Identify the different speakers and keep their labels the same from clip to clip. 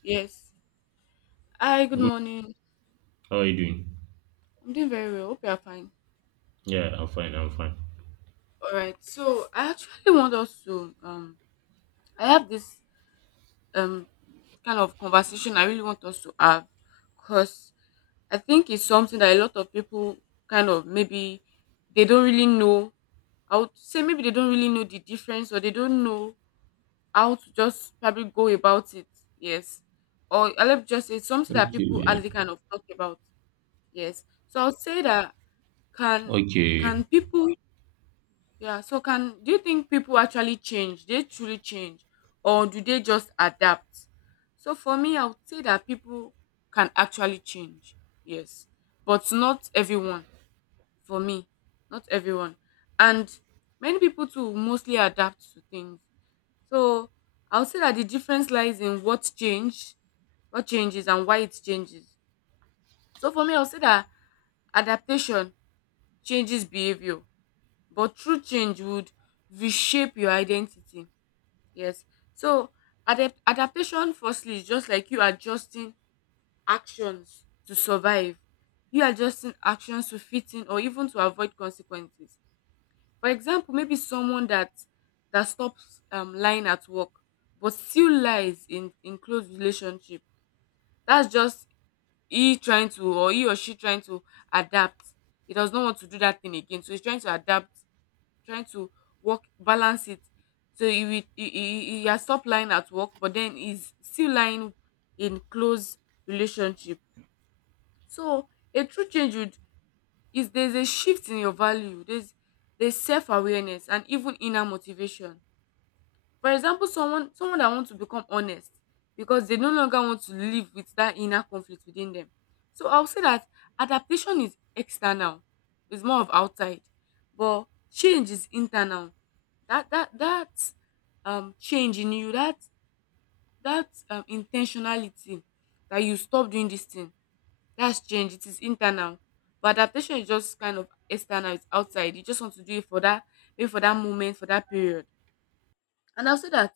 Speaker 1: Yes. Hi, good
Speaker 2: Good.
Speaker 1: morning.
Speaker 2: How are you doing?
Speaker 1: I'm doing very well. Hope you are fine.
Speaker 2: Yeah, I'm fine. I'm fine.
Speaker 1: All right. So I actually want us to I have this um kind of conversation I really want us to have, because I think it's something that a lot of people kind of maybe they don't really know. I would say maybe they don't really know the difference, or they don't know how to just probably go about it. Yes. Or I let me just say it's something that
Speaker 2: Okay.
Speaker 1: people
Speaker 2: Yeah.
Speaker 1: hardly kind of talk about. Yes. So I'll say that, can
Speaker 2: Okay.
Speaker 1: can people yeah, so can do you think people actually change? They truly change, or do they just adapt? So for me, I would say that people can actually change. Yes. But not everyone. For me, not everyone. And many people too mostly adapt to things. So I would say that the difference lies in what changes and why it changes. So for me, I would say that adaptation changes behavior, but true change would reshape your identity. Yes. So adaptation firstly is just like you adjusting actions to survive. You adjusting actions to fit in or even to avoid consequences. For example, maybe someone that stops lying at work but still lies in close relationship. That's just he or she trying to adapt. He does not want to do that thing again, so he's trying to adapt, trying to work balance it, so he will he has stopped lying at work but then he's still lying in close relationship. So a true change would is, there's a shift in your value, there's self-awareness and even inner motivation. For example, someone that wants to become honest because they no longer want to live with that inner conflict within them. So I'll say that adaptation is external, it's more of outside, but change is internal. That change in you, that intentionality, that you stop doing this thing, that's change, it is internal. But adaptation is just kind of external, it's outside, you just want to do it for that, maybe for that moment, for that period. And I'll say that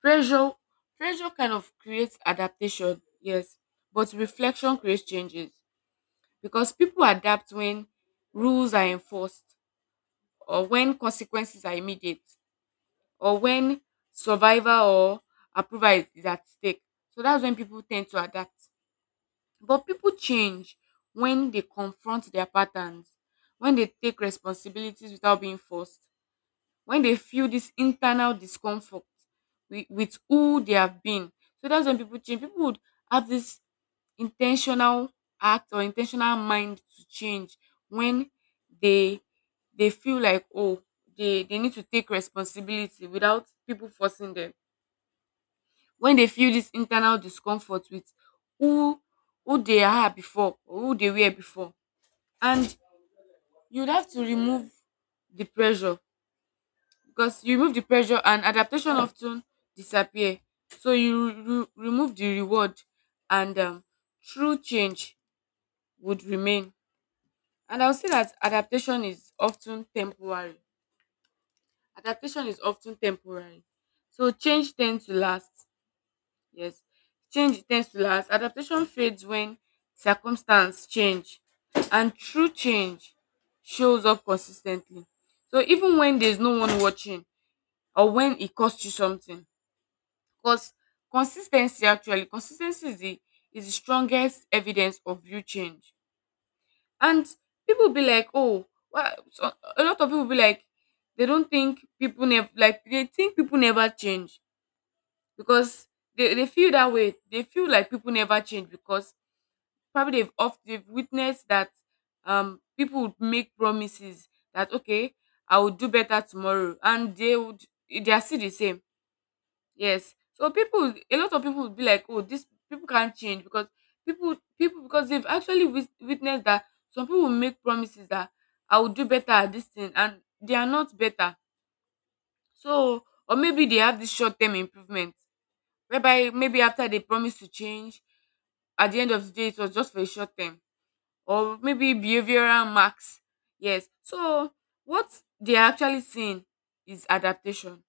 Speaker 1: pressure pressure kind of creates adaptation, yes, but reflection creates changes. Because people adapt when rules are enforced, or when consequences are immediate, or when survival or approval is at stake. So that's when people tend to adapt. But people change when they confront their patterns, when they take responsibilities without being forced, when they feel this internal discomfort with who they have been. So that's when people change. People would have this intentional act or intentional mind to change, when they feel like, oh, they need to take responsibility without people forcing them, when they feel this internal discomfort with who who they are before, or who they were before. And you'd have to remove the pressure, because you remove the pressure and adaptation often disappear. So you remove the reward, and true change would remain. And I'll say that adaptation is often temporary. Adaptation is often temporary. So change tends to last. Yes. Change tends to last. Adaptation fades when circumstance change. And true change shows up consistently, so even when there's no one watching or when it costs you something. Because consistency is the strongest evidence of real change. And people be like, oh, why? So a lot of people be like, they think people never change because they feel that way. They feel like people never change because probably they've oft they've witnessed that people would make promises that, okay, I will do better tomorrow, and they are still the same. Yes. So people, a lot of people would be like, oh, this people can't change because people, people because they've actually witnessed that some people make promises that I will do better at this thing, and they are not better. So, or maybe they have this short-term improvement, whereby maybe after they promise to change, at the end of the day, it was just for a short term, or maybe behavioral marks. Yes. So what they are actually seeing is adaptation,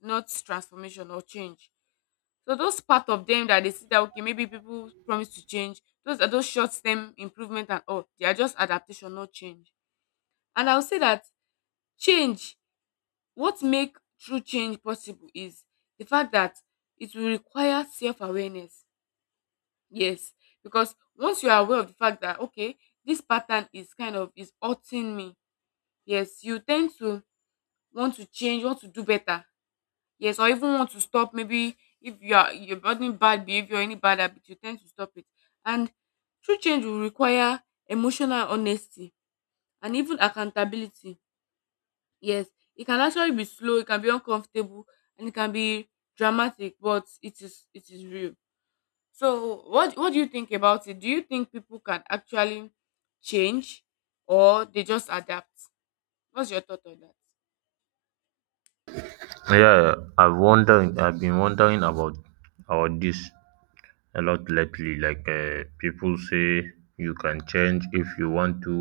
Speaker 1: not transformation or change. So those part of them that they see that, okay, maybe people promise to change, those are those short term improvement and all. They are just adaptation, not change. And I'll say that change, what make true change possible is the fact that it will require self awareness. Yes. Because once you are aware of the fact that, okay, this pattern is kind of is hurting me. Yes, you tend to want to change, want to do better. Yes, or even want to stop. Maybe if you're building bad behavior, any bad habit, you tend to stop it. And true change will require emotional honesty and even accountability. Yes, it can actually be slow, it can be uncomfortable, and it can be dramatic, but it is real. So, what do you think about it? Do you think people can actually change, or they just adapt? What's your thought on that?
Speaker 2: I've been wondering about this a lot lately. Like people say you can change if you want to,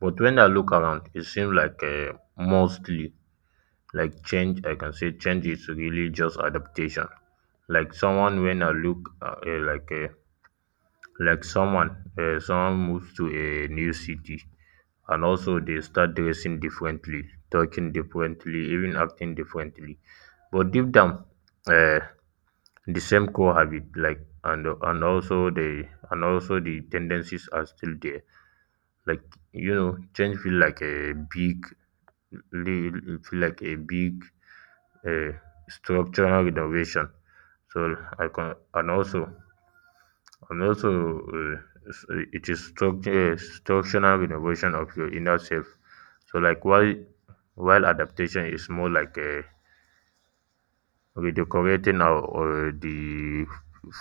Speaker 2: but when I look around, it seems like mostly like change. I can say change is really just adaptation. Like someone when I look like someone someone moves to a new city, and also they start dressing differently, talking differently, even acting differently, but deep down, uh, the same core habit, like and also the tendencies are still there. Like you know, change feel like a big, uh, structural renovation. So I can and also And also, s- It is structural renovation of your inner self. So, while while adaptation is more like redecorating our or the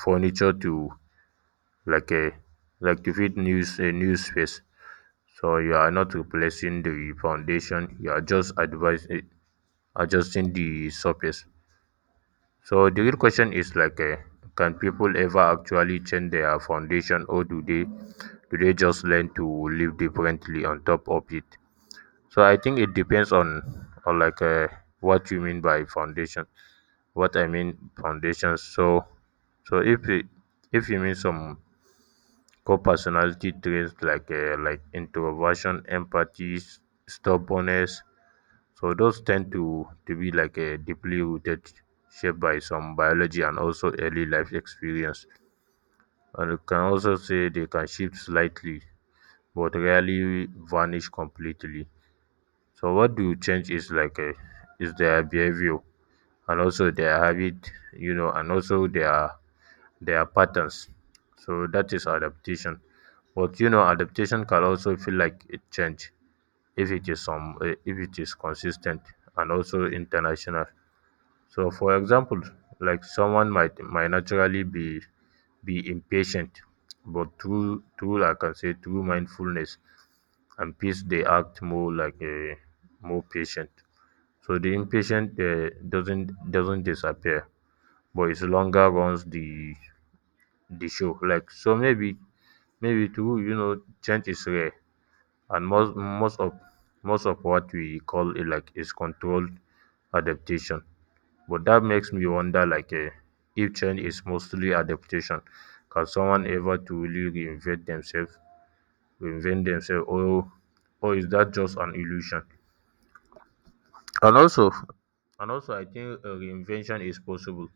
Speaker 2: furniture to like a like to fit a new space. So you are not replacing the foundation. You are just advising, adjusting the surface. So the real question is like, can people ever actually change their foundation, or do they just learn to live differently on top of it? So I think it depends on like what you mean by foundation. What I mean foundations. So, so if it, if you mean some core personality traits, like introversion, empathy, stubbornness. So those tend to be like a deeply rooted, shaped by some biology and also early life experience. And you can also say they can shift slightly, but rarely vanish completely. So what do change is is their behavior and also their habit, you know, and also their patterns. So that is adaptation. But you know, adaptation can also feel like a change if it is some if it is consistent and also international. So for example, like someone might naturally be impatient, but through I can say through mindfulness and peace, they act more like a more patient. So the impatient doesn't disappear, but it's longer runs the show. Like, so maybe, maybe to you know, change is rare, and most of what we call it like is controlled adaptation. But that makes me wonder, like if change is mostly adaptation, can someone ever truly reinvent themselves, or is that just an illusion? And also and also I think reinvention is possible,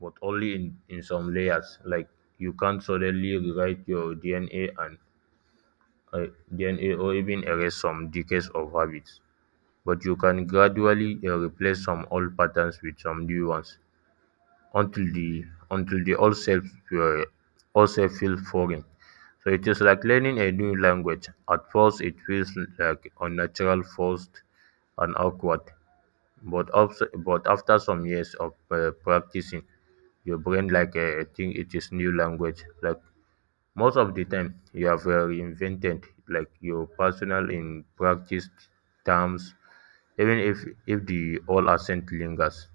Speaker 2: but only in some layers. Like you can't suddenly rewrite your DNA or even erase some decades of habits, but you can gradually replace some old patterns with some new ones until the old self, uh, old self feels foreign. So it is like learning a new language. At first, it feels like unnatural, forced, and awkward. But also, but after some years of practicing, your brain like think it is new language, like most of the time, you have reinvented like your personal in practice terms, even if the old accent lingers.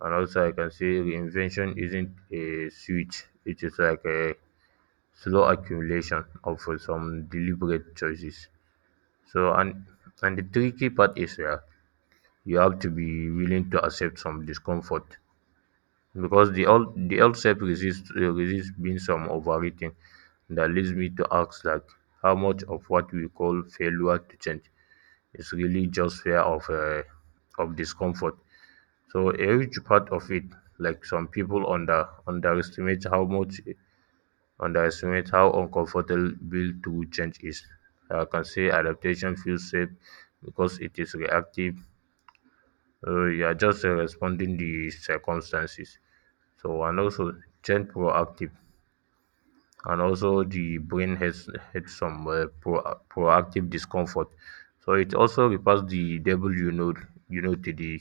Speaker 2: And also, I can say reinvention isn't a switch; it is like a slow accumulation of some deliberate choices. So, and and the tricky part is you have to be willing to accept some discomfort, because the old self resist being some overrating. That leads me to ask, like, how much of what we call failure to change is really just fear of discomfort. So a huge part of it, like some people underestimate how much underestimate how uncomfortable to change is. I can say adaptation feels safe because it is reactive. You are just responding the circumstances. So and also change proactive, and also the brain has had some proactive discomfort. So it also refers the devil you know, to the,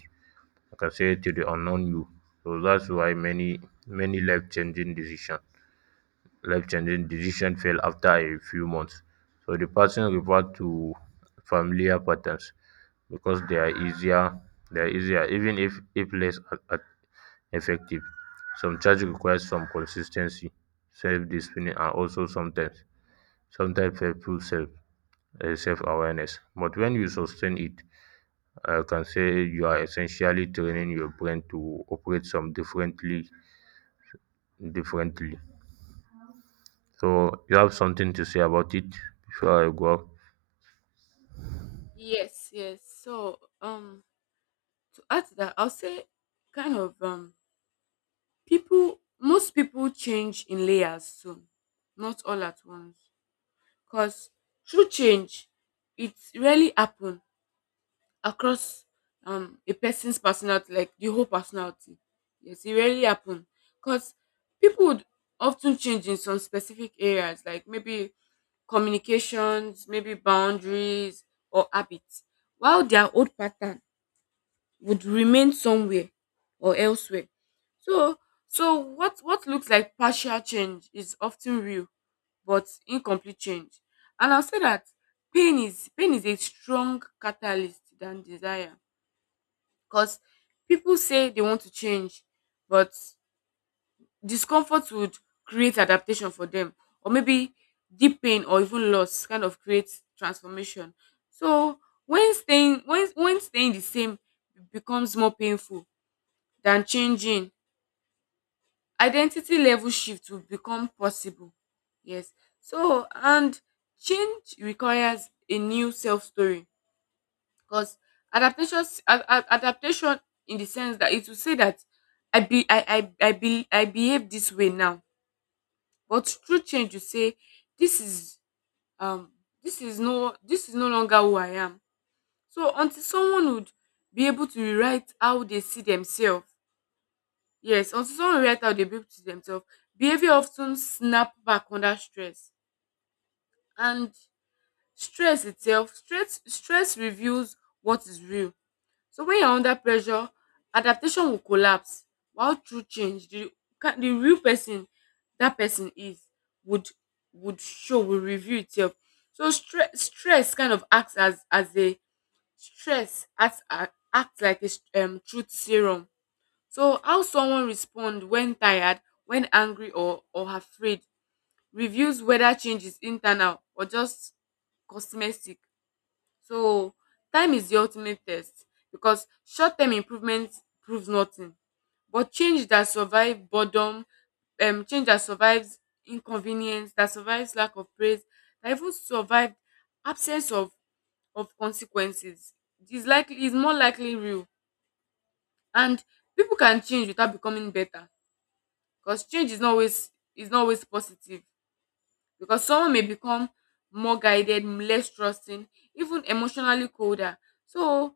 Speaker 2: like I say, to the unknown you. So that's why many many life changing decision life-changing decision fell after a few months. So the person referred to familiar patterns because they are easier, even if less effective. Some charge requires some consistency, self-discipline, and also sometimes helpful self-awareness. But when you sustain it, I can say you are essentially training your brain to operate some differently. So you have something to say about it before I go up?
Speaker 1: Yes, yes. So, to add to that, I'll say kind of people most people change in layers soon, not all at once. Because true change it rarely happen across a person's personality, like the whole personality. Yes, it rarely happen. Because people would often change in some specific areas, like maybe communications, maybe boundaries or habits, while their old pattern would remain somewhere or elsewhere. So so what looks like partial change is often real but incomplete change. And I'll say that pain is a strong catalyst than desire. Because people say they want to change, but discomfort would create adaptation for them. Or maybe deep pain or even loss kind of creates transformation. So when staying the same becomes more painful than changing, identity level shift will become possible. Yes. And change requires a new self story, because adaptation, in the sense that it will say that I be I be I behave this way now. But true change you say this is, um this is no longer who I am. So until someone would be able to rewrite how they see themselves. Yes, until someone react out they beep to themselves. Behavior often snap back under stress. And stress itself, stress stress reveals what is real. So when you're under pressure, adaptation will collapse. While true change, the real person that person is would will reveal itself. So stress kind of acts as a stress acts a- acts like a truth serum. So how someone responds when tired, when angry, or afraid reveals whether change is internal or just cosmetic. So, time is the ultimate test, because short term improvement proves nothing, but change that survives boredom, change that survives inconvenience, that survives lack of praise, that even survived absence of consequences is likely is more likely real. And people can change without becoming better, because change is not always positive, because someone may become more guided, less trusting, even emotionally colder. So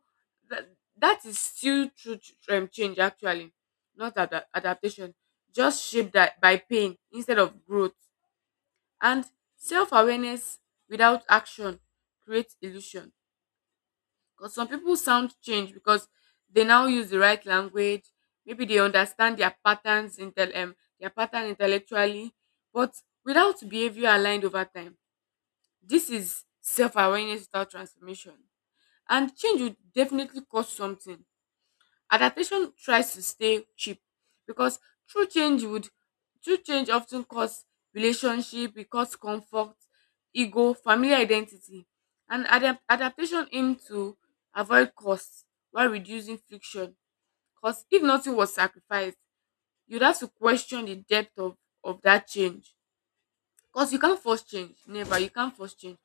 Speaker 1: that is still true to, change actually, not adaptation, just shaped that by pain instead of growth. And self-awareness without action creates illusion, because some people sound change because they now use the right language. Maybe they understand their pattern intellectually, but without behavior aligned over time. This is self awareness without transformation. And change will definitely cost something. Adaptation tries to stay cheap, because true change would true change often costs relationship, it costs comfort, ego, family identity, and adaptation aim to avoid costs while reducing friction. Because if nothing was sacrificed, you'd have to question the depth of that change. Because you can't force change, never. You can't force change.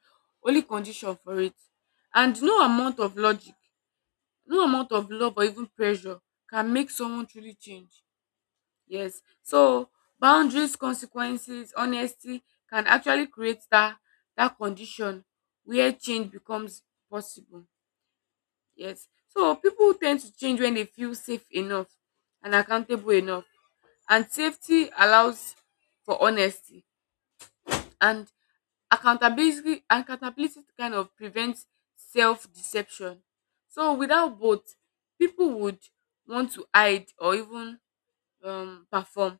Speaker 1: Only condition for it, and no amount of logic, no amount of love or even pressure can make someone truly change. Yes. So boundaries, consequences, honesty can actually create that condition where change becomes possible. Yes. So people tend to change when they feel safe enough and accountable enough. And safety allows for honesty. And accountability kind of prevents self deception. So without both, people would want to hide or even perform.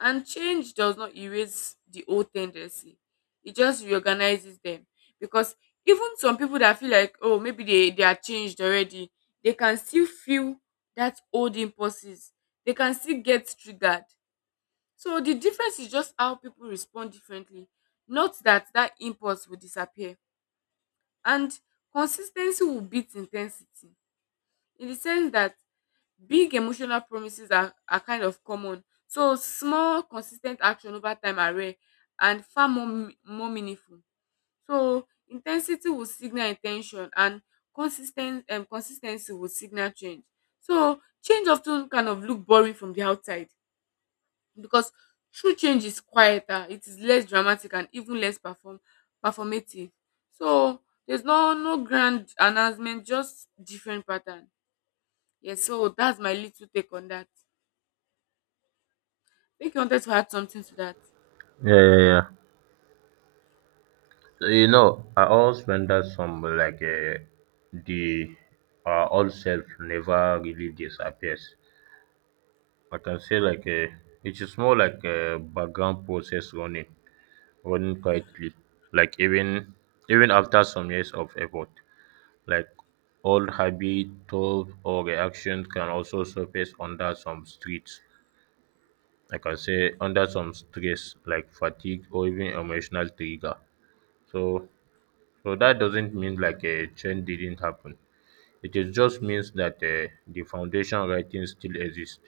Speaker 1: And change does not erase the old tendency, it just reorganizes them, because even some people that feel like, oh, maybe they are changed already, they can still feel that old impulses, they can still get triggered. So the difference is just how people respond differently. Not that that impulse will disappear, and consistency will beat intensity in the sense that big emotional promises are kind of common. So small consistent action over time are rare and far more meaningful. So intensity will signal intention, and consistent consistency will signal change. So change often kind of look boring from the outside, because true change is quieter, it is less dramatic, and even less perform performative. So there's no grand announcement, just different pattern. Yes, so that's my little take on that. I think you wanted to add something to that.
Speaker 2: Yeah, yeah, yeah. So, you know, I always wonder some, like the old self never really disappears. I can say like it is more like a background process running, running quietly. Like even after some years of effort, like old habit, thought, or reactions can also surface under some streets, I can say under some stress like fatigue or even emotional trigger. So that doesn't mean like a change didn't happen. It is just means that the foundation writing still exists.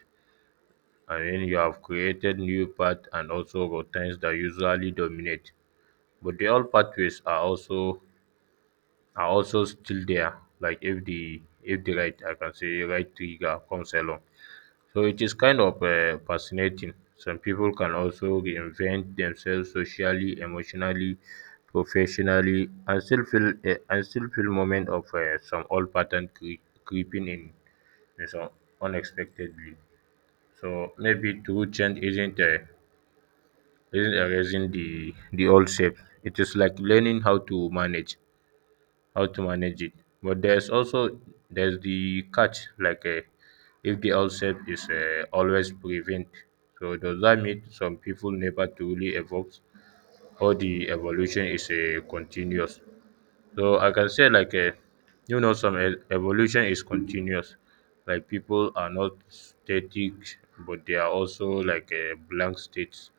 Speaker 2: I mean, you have created new paths and also routines that usually dominate. But the old pathways are also, are also still there. Like if the right, I can say right trigger comes along. So it is kind of fascinating. Some people can also reinvent themselves socially, emotionally, professionally, and still feel moment of some old pattern creeping in some unexpectedly. So maybe true change isn't erasing the old shapes. It is like learning how to manage, how to manage it. But there's also, there's the catch, like if the outset is always prevent. So does that mean some people never truly evolve, or the evolution is continuous? So I can say like a, you know, some evolution is continuous. Like people are not static, but they are also like a blank states.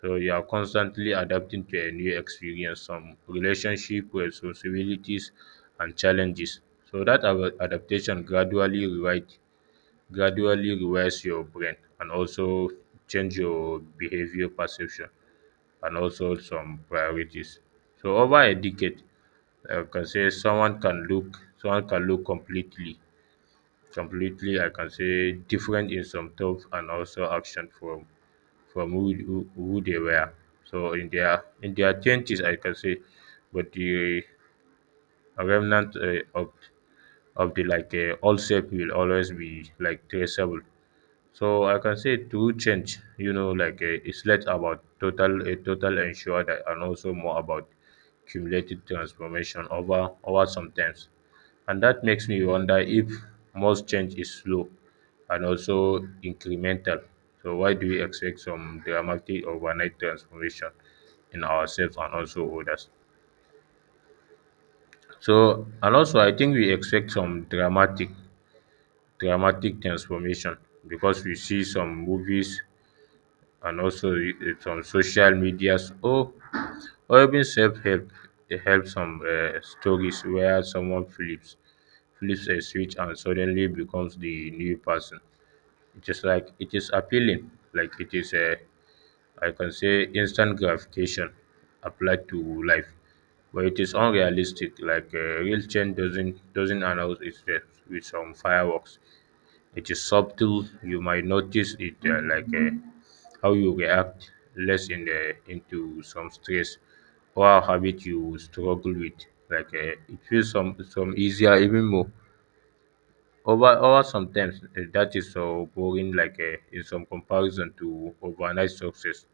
Speaker 2: So you are constantly adapting to a new experience, some relationship, responsibilities, and challenges. So that adaptation gradually rewires your brain, and also change your behavior perception, and also some priorities. So over a decade, I can say someone can look completely, I can say, different in some thoughts and also action from who who they were. So in their twenties, I can say, but the remnant of the, like old self will always be like traceable. So I can say true change, you know, like it's less about total ensure that, and also more about cumulative transformation over sometimes. And that makes me wonder if most change is slow and also incremental. So why do we expect some dramatic overnight transformation in ourselves and also others? So and also I think we expect some dramatic transformation because we see some movies and also some social medias, or even self-help help some stories where someone flips a switch and suddenly becomes the new person. It is like, it is appealing, like it is a, I can say, instant gratification applied to life. But it is unrealistic, like real change doesn't announce itself with some fireworks. It is subtle. You might notice it, how you react less in the into some stress, or a habit you struggle with, like it feels some easier, even more over sometimes. That is so boring, like in some comparison to overnight success,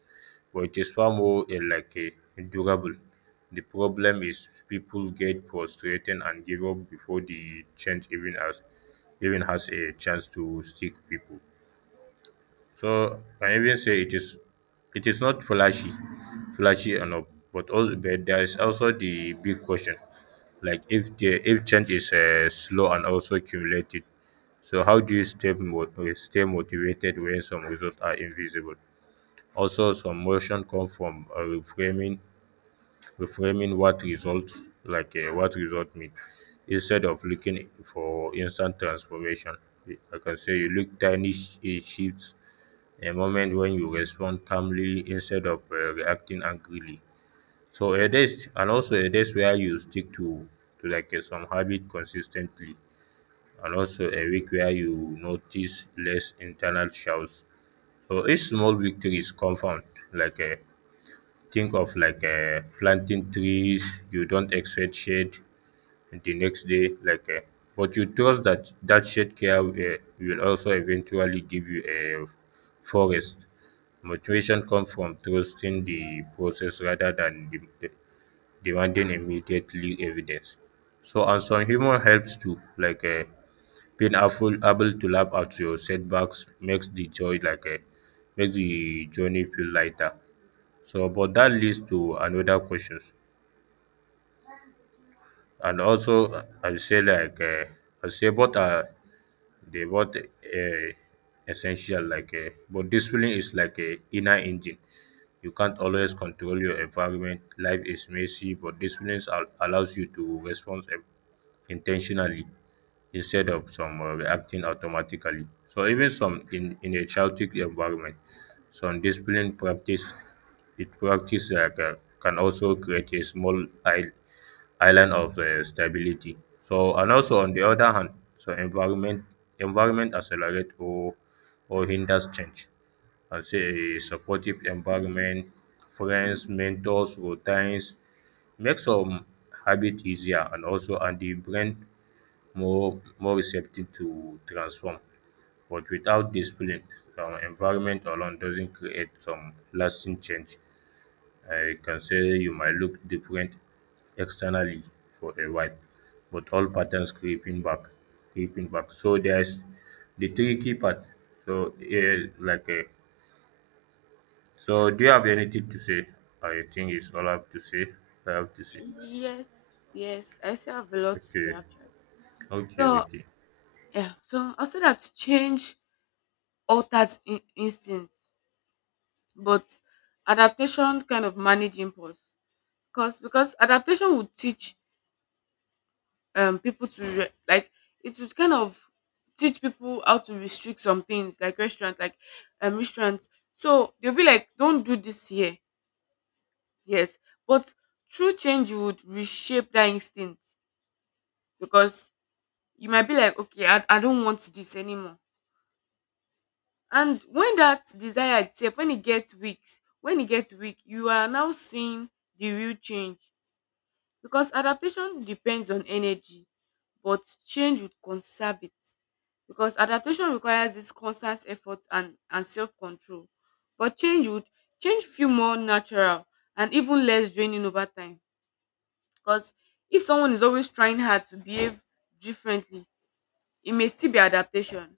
Speaker 2: but it is far more, durable. The problem is people get frustrated and give up before the change even has a chance to stick people. So I even say it is, it is not flashy, flashy enough, but all, but there is also the big question, like if the, if change is slow and also cumulative. So how do you stay stay motivated when some results are invisible? Also, some motion come from reframing what results, like what result mean, instead of looking for instant transformation. I can say you look tiny shifts, a moment when you respond calmly instead of reacting angrily. So a days, and also a days where you stick to like some habit consistently, and also a week where you notice less internal shouts. So each small victory is compound, like a. Think of, like planting trees. You don't expect shade the next day, like, but you trust that that shade care will also eventually give you a forest. Motivation comes from trusting the process rather than demanding immediately evidence. So, and some humor helps too, like able to laugh at your setbacks makes the joy like a makes the journey feel lighter. So but that leads to another questions, and also I'll say, like I say both are, they both, essential, like but discipline is like a inner engine. You can't always control your environment. Life is messy, but discipline allows you to respond intentionally, instead of some reacting automatically. So even some in a chaotic environment, some discipline practice, it practice, like, can also create a small island of stability. So and also on the other hand, so environment accelerate or hinders change. I'll say a supportive environment, friends, mentors, routines, make some habit easier, and also and the brain more receptive to transform. But without discipline, our environment alone doesn't create some lasting change. I can say you might look different externally for a while, but all patterns creeping back, creeping back. So there's the tricky part. So yeah, like Do you have anything to say? I think it's all I have to say. I have to say.
Speaker 1: Yes, yes, I still have a lot to say
Speaker 2: Okay,
Speaker 1: actually.
Speaker 2: okay,
Speaker 1: So
Speaker 2: okay.
Speaker 1: yeah, so I said that change alters instinct, but adaptation kind of manage impulse. Because adaptation would teach people to like, it would kind of teach people how to restrict some things, like restaurant, like restaurants, so they'll be like, don't do this here. Yes, but true change would reshape that instinct, because you might be like, okay, I don't want this anymore. And when that desire itself, when it gets weak, you are now seeing the real change. Because adaptation depends on energy, but change would conserve it. Because adaptation requires this constant effort and, self-control, but change feel more natural and even less draining over time. Because if someone is always trying hard to behave differently, it may still be adaptation.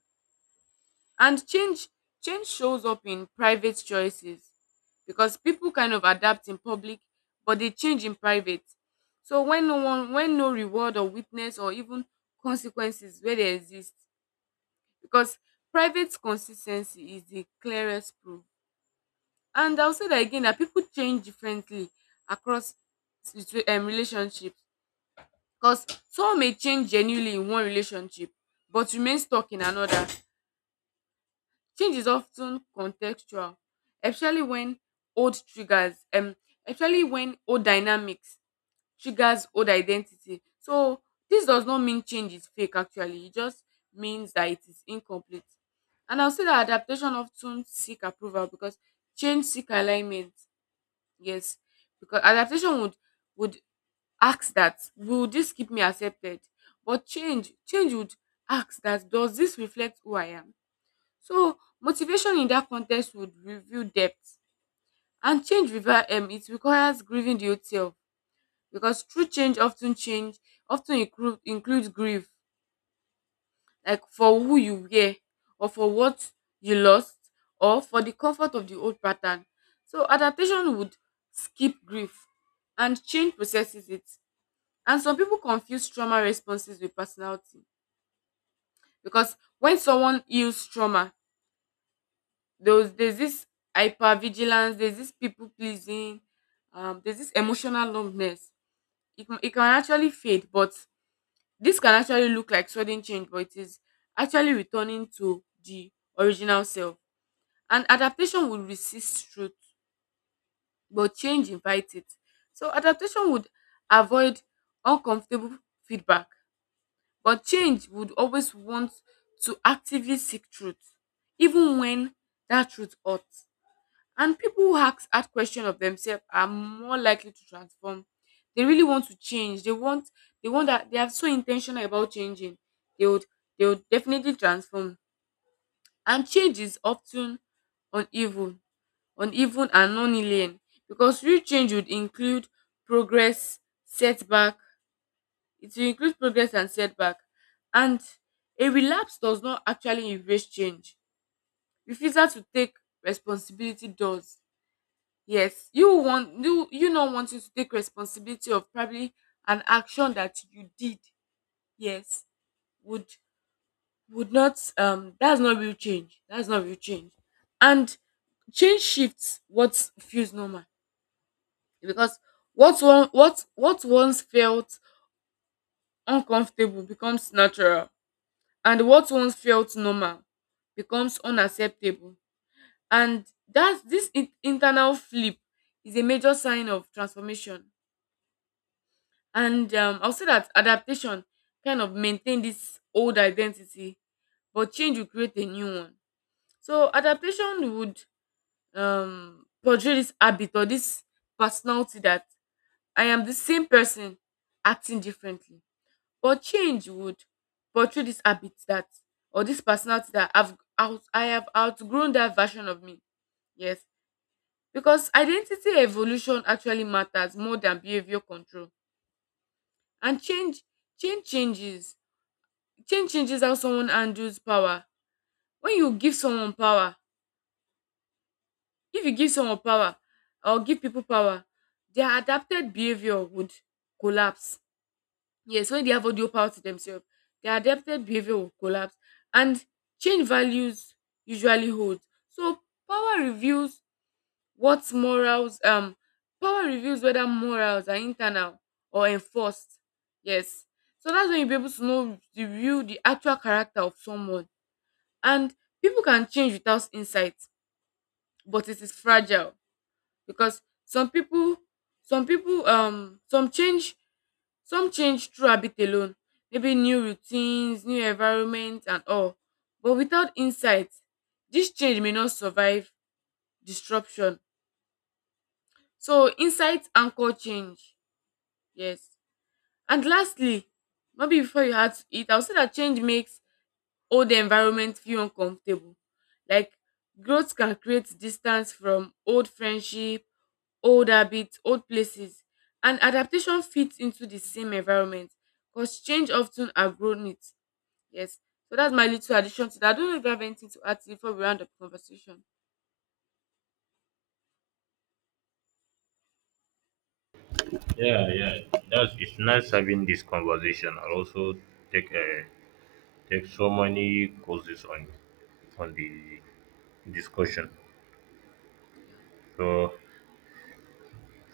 Speaker 1: And change shows up in private choices, because people kind of adapt in public, but they change in private. So when no reward or witness or even consequences where they exist. Because private consistency is the clearest proof. And I will say that again, that people change differently across relationships. Because someone may change genuinely in one relationship but remain stuck in another. Change is often contextual, especially when old triggers especially when old dynamics Sugar's old identity. So this does not mean change is fake actually. It just means that it is incomplete. And I'll say that adaptation often seek approval, because change seek alignment. Yes. Because adaptation would ask that, will this keep me accepted? But change would ask that, does this reflect who I am? So motivation in that context would reveal depth. And it requires grieving the old self. Because true change often includes grief, like for who you were, or for what you lost, or for the comfort of the old pattern. So adaptation would skip grief, and change processes it. And some people confuse trauma responses with personality. Because when someone heals trauma, there's this hypervigilance, there's this people pleasing, there's this emotional numbness. It can actually fade, but this can actually look like sudden change, but it is actually returning to the original self. And adaptation would resist truth, but change invites it. So adaptation would avoid uncomfortable feedback, but change would always want to actively seek truth, even when that truth hurts. And people who ask hard question of themselves are more likely to transform. They really want to change. They want that they are so intentional about changing. They would, they would definitely transform. And change is often uneven, uneven and non-linear, because real change would include progress, setback. It will include progress and setback. And a relapse does not actually erase change. Refusal to take responsibility does. Yes, you not wanting to take responsibility of probably an action that you did. Yes, would would not that's not real change. That's not real change. And change shifts what feels normal, because what one what once felt uncomfortable becomes natural, and what once felt normal becomes unacceptable. And that's, this internal flip is a major sign of transformation. And I'll say that adaptation kind of maintain this old identity, but change will create a new one. So adaptation would portray this habit or this personality that I am the same person acting differently. But change would portray this habit that, or this personality that I have outgrown that version of me. Yes. Because identity evolution actually matters more than behavior control. And change changes change changes how someone handles power. When you give someone power, if you give someone power or give people power, their adapted behavior would collapse. Yes, when they have audio power to themselves, their adapted behavior will collapse. And change values usually hold. So power reveals what morals um power reveals whether morals are internal or enforced. Yes. So that's when you'll be able to know the real the actual character of someone. And people can change without insight, but it is fragile. Because some people, some change through habit alone, maybe new routines, new environment, and all. But without insight, this change may not survive disruption. So insight anchor change. Yes. And lastly, maybe before you had to eat, I'll say that change makes or the environment feel uncomfortable. Like growth can create distance from old friendship, old habits, old places, and adaptation fits into the same environment because change often outgrown it. Yes. So that's my little addition to that. I don't know if you have anything to add before we round up the conversation.
Speaker 2: Yeah, yeah. That's It's nice having this conversation. I also take take so many courses on the discussion.
Speaker 1: Yeah.
Speaker 2: So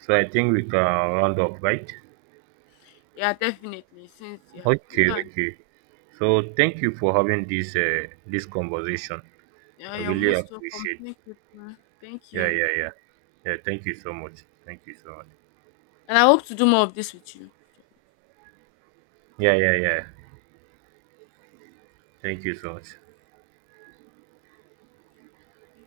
Speaker 2: I think we can round up, right?
Speaker 1: Yeah, definitely. Since yeah, we
Speaker 2: Okay,
Speaker 1: can.
Speaker 2: okay. So thank you for having this this conversation.
Speaker 1: Yeah,
Speaker 2: I
Speaker 1: you're
Speaker 2: really
Speaker 1: most welcome.
Speaker 2: appreciate.
Speaker 1: Thank you. Thank
Speaker 2: Yeah,
Speaker 1: you.
Speaker 2: yeah, yeah. Yeah, thank you so much. Thank you so much.
Speaker 1: And I hope to do more of this with you.
Speaker 2: Yeah, yeah, yeah. Thank you so much.